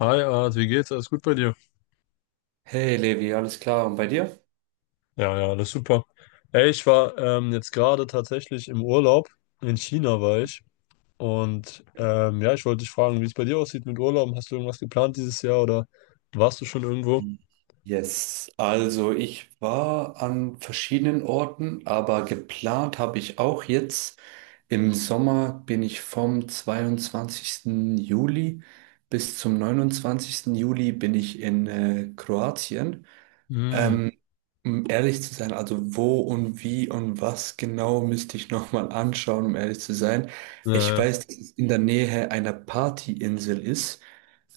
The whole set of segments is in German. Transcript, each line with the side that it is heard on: left: Hi Art, wie geht's? Alles gut bei dir?
right: Hey Levi, alles klar und bei dir?
left: Ja, ja, alles super. Ey, ich war jetzt gerade tatsächlich im Urlaub. In China war ich. Ja, ich wollte dich fragen, wie es bei dir aussieht mit Urlauben. Hast du irgendwas geplant dieses Jahr oder warst du schon irgendwo?
right: Yes, also ich war an verschiedenen Orten, aber geplant habe ich auch jetzt. Im Sommer bin ich vom 22. Juli bis zum 29. Juli bin ich in Kroatien.
left: Hm,
right: Ähm, Um ehrlich zu sein, also wo und wie und was genau müsste ich nochmal anschauen, um ehrlich zu sein.
left: ja,
right: Ich
left: ja.
right: weiß, dass es in der Nähe einer Partyinsel ist.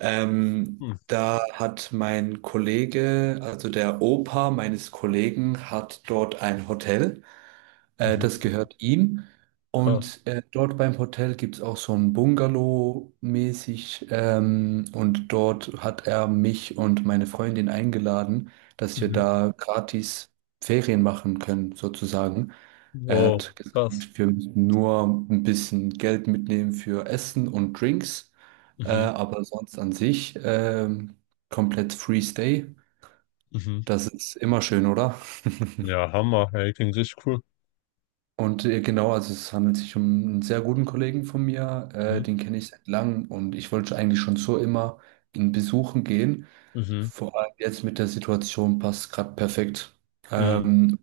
left: Hm.
right: Da hat mein Kollege, also der Opa meines Kollegen, hat dort ein Hotel. Das
left: Mhm.
right: gehört ihm.
left: Krass.
right: Und dort beim Hotel gibt es auch so ein Bungalow-mäßig. Und dort hat er mich und meine Freundin eingeladen, dass wir
left: Mhm.
right: da gratis Ferien machen können, sozusagen. Er
left: Wow,
right: hat gesagt,
left: krass.
right: wir müssen nur ein bisschen Geld mitnehmen für Essen und Drinks.
left: Mhm.
right: Aber sonst an sich komplett Free Stay.
left: Mhm.
right: Das ist immer schön, oder?
left: Ja, Hammer. Ey, klingt richtig cool.
right: Und genau, also es handelt sich um einen sehr guten Kollegen von mir,
left: Mhm.
right: den kenne ich seit langem und ich wollte eigentlich schon so immer ihn besuchen gehen.
left: Mhm.
right: Vor allem jetzt mit der Situation passt es gerade perfekt.
left: Mhm.
right: Ähm,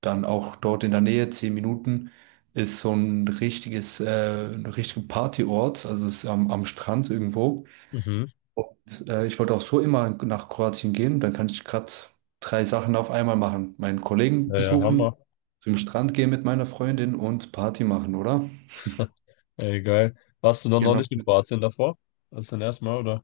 right: Dann auch dort in der Nähe, 10 Minuten, ist so ein richtiger Partyort, also es ist am Strand irgendwo.
left: Mhm.
right: Und ich wollte auch so immer nach Kroatien gehen. Dann kann ich gerade drei Sachen auf einmal machen. Meinen Kollegen
left: Ja, ja,
right: besuchen,
left: Hammer.
right: zum Strand gehen mit meiner Freundin und Party machen, oder?
left: Ey, geil. Warst du dann noch
right: Genau.
left: nicht in Kroatien davor? Das ist dein erstes Mal, oder?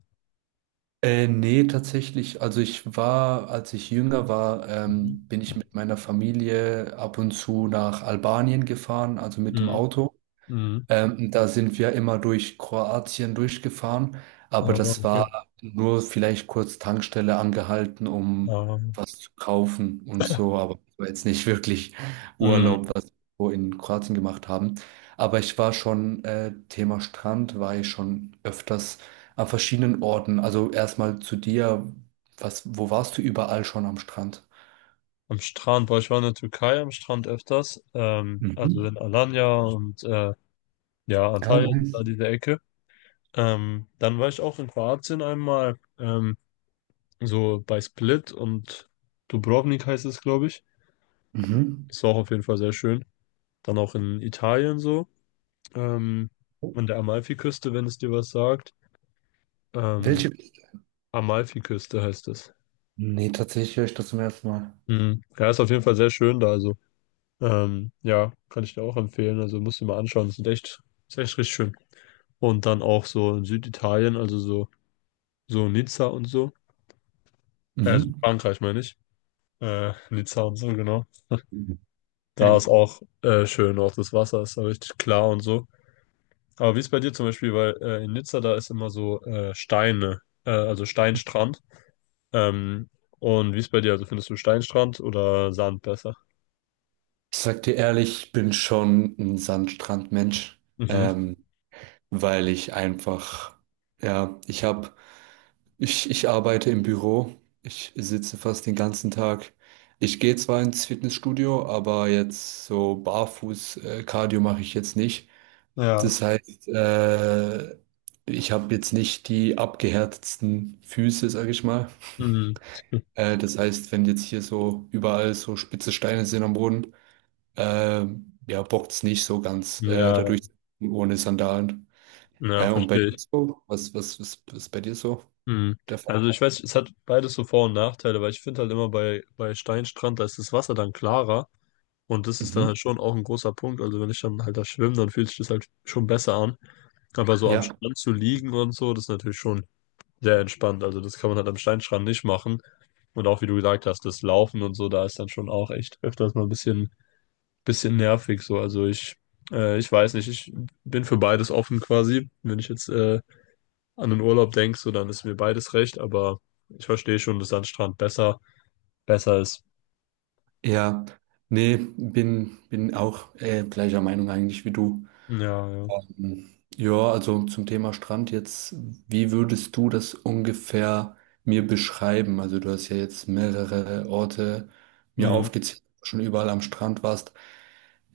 right: Nee, tatsächlich. Also ich war, als ich jünger war,
left: Mhm.
right: bin ich mit meiner Familie ab und zu nach Albanien gefahren, also mit dem
left: Mhm.
right: Auto.
left: Mhm.
right: Da sind wir immer durch Kroatien durchgefahren, aber
left: Ah,
right: das
left: okay.
right: war nur vielleicht kurz Tankstelle angehalten, um
left: Ähm,
right: was zu kaufen und so, aber das war jetzt nicht wirklich
left: Mhm.
right: Urlaub, was wir so in Kroatien gemacht haben. Aber ich war schon, Thema Strand, war ich schon öfters an verschiedenen Orten. Also erstmal zu dir, wo warst du überall schon am Strand?
left: Am Strand, weil ich war in der Türkei am Strand öfters, also
right: Mhm.
left: in Alanya und ja,
right: Ja,
left: Antalya, da
right: nice.
left: diese Ecke. Dann war ich auch in Kroatien einmal, so bei Split und Dubrovnik heißt es, glaube ich.
right: Mhm.
left: Das war auch auf jeden Fall sehr schön. Dann auch in Italien so, ähm, an der Amalfiküste, wenn es dir was sagt. Ähm,
right: Welche?
left: Amalfiküste heißt es.
right: Nee, tatsächlich höre ich das zum ersten Mal.
left: Mhm. Ja, ist auf jeden Fall sehr schön da, also. Ja, kann ich dir auch empfehlen. Also musst du dir mal anschauen. Das ist echt, ist echt richtig schön. Und dann auch so in Süditalien, also so, so Nizza und so. Also
right: Mhm.
left: Frankreich meine ich. Nizza und so, genau.
right: Ich
left: Da ist auch schön, auch das Wasser ist da richtig klar und so. Aber wie ist bei dir zum Beispiel, weil in Nizza da ist immer so Steine, also Steinstrand. Ähm, und wie ist bei dir? Also findest du Steinstrand oder Sand besser?
right: sag dir ehrlich, ich bin schon ein Sandstrandmensch,
left: Mhm.
right: ähm, weil ich einfach, ja, ich hab, ich arbeite im Büro, ich sitze fast den ganzen Tag. Ich gehe zwar ins Fitnessstudio, aber jetzt so barfuß Cardio mache ich jetzt nicht.
left: Ja.
right: Das heißt, ich habe jetzt nicht die abgehärtetsten Füße, sag ich mal.
left: Mhm.
right: Das heißt, wenn jetzt hier so überall so spitze Steine sind am Boden, ja, bockt's nicht so ganz,
left: Ja,
right: dadurch ohne Sandalen.
left: ja,
right: Und bei
left: verstehe
right: dir
left: ich.
right: so? Was ist bei dir so
left: Mhm.
right: der Fall?
left: Also ich weiß, es hat beides so Vor- und Nachteile, weil ich finde halt immer bei Steinstrand, da ist das Wasser dann klarer und das ist dann
right: Mhm.
left: halt schon auch ein großer Punkt. Also wenn ich dann halt da schwimme, dann fühlt sich das halt schon besser an. Aber so am
right: Ja,
left: Strand zu liegen und so, das ist natürlich schon sehr entspannt. Also das kann man halt am Steinstrand nicht machen. Und auch wie du gesagt hast, das Laufen und so, da ist dann schon auch echt öfters mal ein bisschen nervig so. Also ich, ich weiß nicht, ich bin für beides offen quasi. Wenn ich jetzt an den Urlaub denkst, so, dann ist mir beides recht, aber ich verstehe schon, dass Sandstrand besser ist.
right: ja. Nee, bin auch gleicher Meinung eigentlich wie du.
left: Ja, ja.
right: Mhm. Ja, also zum Thema Strand jetzt, wie würdest du das ungefähr mir beschreiben? Also du hast ja jetzt mehrere Orte mir
left: Hm,
right: aufgezählt, wo du schon überall am Strand warst.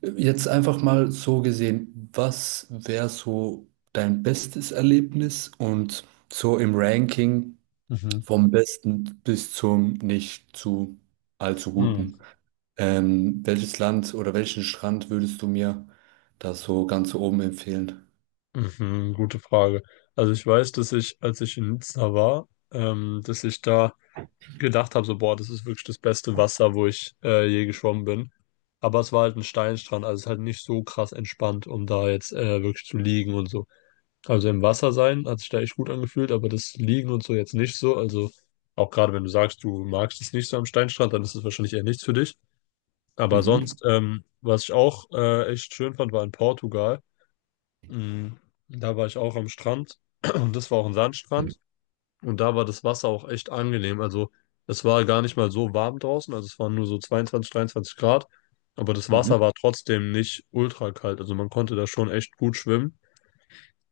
right: Jetzt einfach mal so gesehen, was wäre so dein bestes Erlebnis und so im Ranking
left: Mhm.
right: vom besten bis zum nicht zu allzu
left: Hm.
right: guten? Welches Land oder welchen Strand würdest du mir da so ganz oben empfehlen?
left: Mhm. Gute Frage. Also ich weiß, dass ich, als ich in Nizza war, dass ich da gedacht habe, so, boah, das ist wirklich das beste Wasser, wo ich je geschwommen bin. Aber es war halt ein Steinstrand, also es ist halt nicht so krass entspannt, um da jetzt wirklich zu liegen und so. Also im Wasser sein hat sich da echt gut angefühlt, aber das Liegen und so jetzt nicht so. Also auch gerade wenn du sagst, du magst es nicht so am Steinstrand, dann ist es wahrscheinlich eher nichts für dich. Aber
right: Mhm.
left: sonst, was ich auch echt schön fand, war in Portugal. Mhm. Da war ich auch am Strand und das war auch ein Sandstrand und da war das Wasser auch echt angenehm. Also es war gar nicht mal so warm draußen, also es waren nur so 22, 23 Grad, aber das
right: Mhm.
left: Wasser war trotzdem nicht ultra kalt. Also man konnte da schon echt gut schwimmen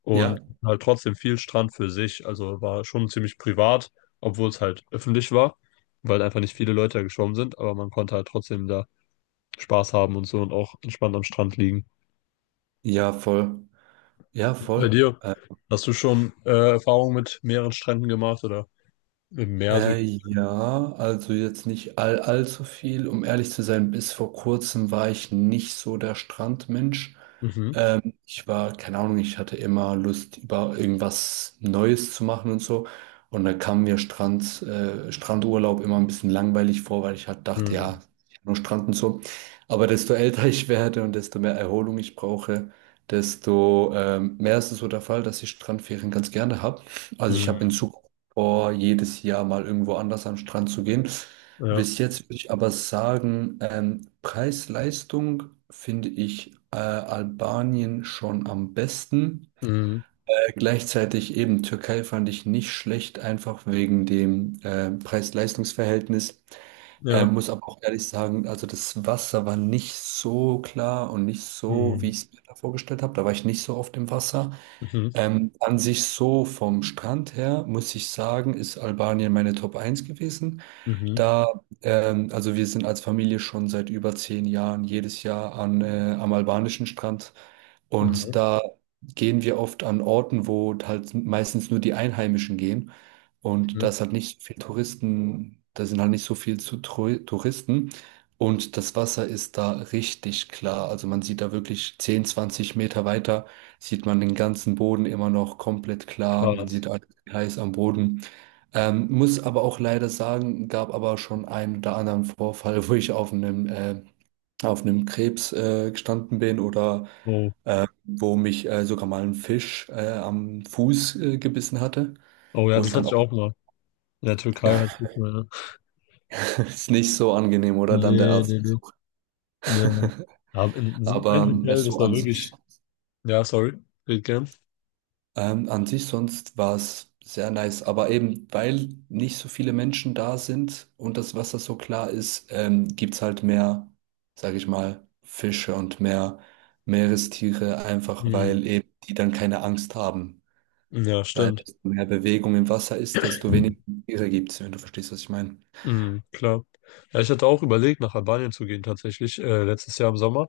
left: und
right: Ja,
left: halt trotzdem viel Strand für sich. Also war schon ziemlich privat, obwohl es halt öffentlich war, weil einfach nicht viele Leute da geschwommen sind, aber man konnte halt trotzdem da Spaß haben und so und auch entspannt am Strand liegen.
right: ja, voll. Ja,
left: Bei
right: voll.
left: dir, hast du schon Erfahrungen mit mehreren Stränden gemacht oder im Meer so?
right: Ja, also jetzt nicht allzu viel. Um ehrlich zu sein, bis vor kurzem war ich nicht so der Strandmensch.
left: Mhm.
right: Ich war, keine Ahnung, ich hatte immer Lust, über irgendwas Neues zu machen und so. Und da kam mir Strand, Strandurlaub immer ein bisschen langweilig vor, weil ich halt dachte,
left: Mhm.
right: ja, ich hab nur Strand und so. Aber desto älter ich werde und desto mehr Erholung ich brauche, desto mehr ist es so der Fall, dass ich Strandferien ganz gerne habe. Also ich habe in
left: Mhm.
right: Zukunft vor, jedes Jahr mal irgendwo anders an den Strand zu gehen.
left: Ja.
right: Bis, mhm, jetzt würde ich aber sagen, Preis-Leistung finde ich Albanien schon am besten.
left: Mhm.
right: Gleichzeitig eben Türkei fand ich nicht schlecht, einfach wegen dem Preis-Leistungs-Verhältnis.
left: Ja.
right: Muss aber auch ehrlich sagen, also das Wasser war nicht so klar und nicht so, wie
left: Mhm.
right: ich es mir da vorgestellt habe. Da war ich nicht so oft im Wasser.
left: Mhm.
right: An sich so vom Strand her, muss ich sagen, ist Albanien meine Top 1 gewesen.
left: Mhm.
right: Da, also wir sind als Familie schon seit über 10 Jahren jedes Jahr am albanischen Strand und
left: Mhm.
right: da gehen wir oft an Orten, wo halt meistens nur die Einheimischen gehen und
left: Mhm.
right: da ist halt nicht so viel Touristen, da sind halt nicht so viel Touristen und das Wasser ist da richtig klar. Also man sieht da wirklich 10, 20 Meter weiter, sieht man den ganzen Boden immer noch komplett klar, man
left: Krass.
right: sieht alles heiß am Boden. Muss aber auch leider sagen, gab aber schon einen oder anderen Vorfall, wo ich auf einem Krebs gestanden bin oder
left: Oh.
right: wo mich sogar mal ein Fisch am Fuß gebissen hatte,
left: Oh ja,
right: wo ich
left: das
right: dann
left: hatte ich
right: auch,
left: auch mal. In der Türkei hatte ich mal. Ja.
right: ist nicht so angenehm, oder dann der
left: Nee,
right: Arzt.
left: nee, nee. Nee. Aber in diesem
right: Aber
left: einen Hotel,
right: es
left: das
right: so
left: war
right: an sich.
left: wirklich. Ja, sorry, geht gern.
right: An sich sonst war es sehr nice, aber eben weil nicht so viele Menschen da sind und das Wasser so klar ist, gibt's halt mehr, sage ich mal, Fische und mehr Meerestiere, einfach
left: Hm.
right: weil eben die dann keine Angst haben.
left: Ja,
right: Weil
left: stimmt.
right: desto mehr Bewegung im Wasser ist, desto weniger Tiere gibt's, wenn du verstehst, was ich meine.
left: Hm, klar. Ja, ich hatte auch überlegt, nach Albanien zu gehen, tatsächlich, letztes Jahr im Sommer.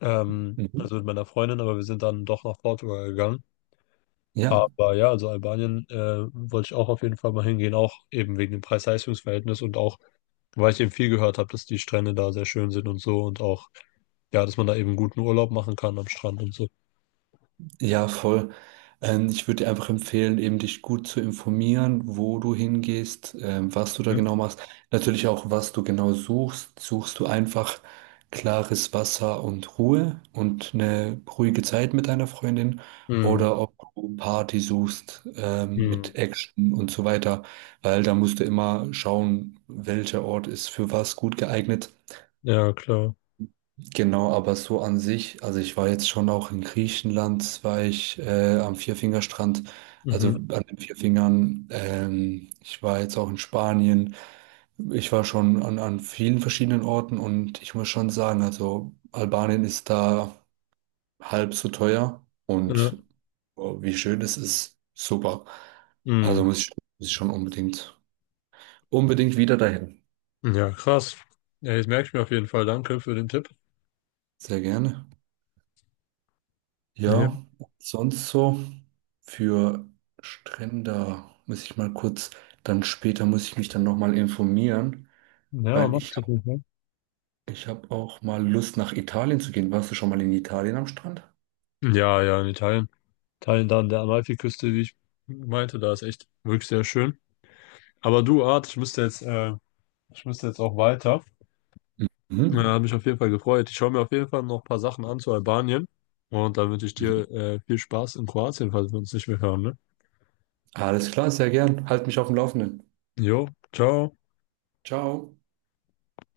right: Mhm.
left: Also mit meiner Freundin, aber wir sind dann doch nach Portugal gegangen.
right: Ja,
left: Aber ja, also Albanien wollte ich auch auf jeden Fall mal hingehen, auch eben wegen dem Preis-Leistungs-Verhältnis und auch, weil ich eben viel gehört habe, dass die Strände da sehr schön sind und so und auch, ja, dass man da eben guten Urlaub machen kann am Strand und so.
right: ja, voll. Ich würde dir einfach empfehlen, eben dich gut zu informieren, wo du hingehst, was du da
left: Hm?
right: genau machst. Natürlich auch, was du genau suchst. Suchst du einfach klares Wasser und Ruhe und eine ruhige Zeit mit deiner Freundin
left: Hm,
right: oder ob du Party suchst,
left: hm.
right: mit Action und so weiter, weil da musst du immer schauen, welcher Ort ist für was gut geeignet.
left: Ja, klar.
right: Genau, aber so an sich, also ich war jetzt schon auch in Griechenland, war ich am Vierfingerstrand, also
left: Mhm.
right: an den Vierfingern. Ich war jetzt auch in Spanien. Ich war schon an vielen verschiedenen Orten und ich muss schon sagen, also Albanien ist da halb so teuer
left: Ja.
right: und oh, wie schön es ist, super.
left: Mhm.
right: Also muss ich schon unbedingt, unbedingt wieder dahin.
left: Ja, krass. Ja, jetzt merke ich mir auf jeden Fall. Danke für den Tipp.
right: Sehr gerne.
left: Ja,
right: Ja, sonst so für Strände muss ich mal kurz, dann später muss ich mich dann nochmal informieren,
left: ja,
right: weil
left: mach's. Auf jeden Fall.
right: ich habe auch mal Lust nach Italien zu gehen. Warst du schon mal in Italien am Strand?
left: Ja, ja, in Italien. Italien da an der Amalfiküste, wie ich meinte, da ist echt wirklich sehr schön. Aber du, Art, ich müsste jetzt auch weiter. Ja,
right: Mhm.
left: hat mich auf jeden Fall gefreut. Ich schaue mir auf jeden Fall noch ein paar Sachen an zu Albanien. Und dann wünsche ich
right: Mhm.
left: dir, viel Spaß in Kroatien, falls wir uns nicht mehr hören, ne?
right: Alles klar, sehr gern. Halt mich auf dem Laufenden.
left: Jo, ciao.
right: Ciao.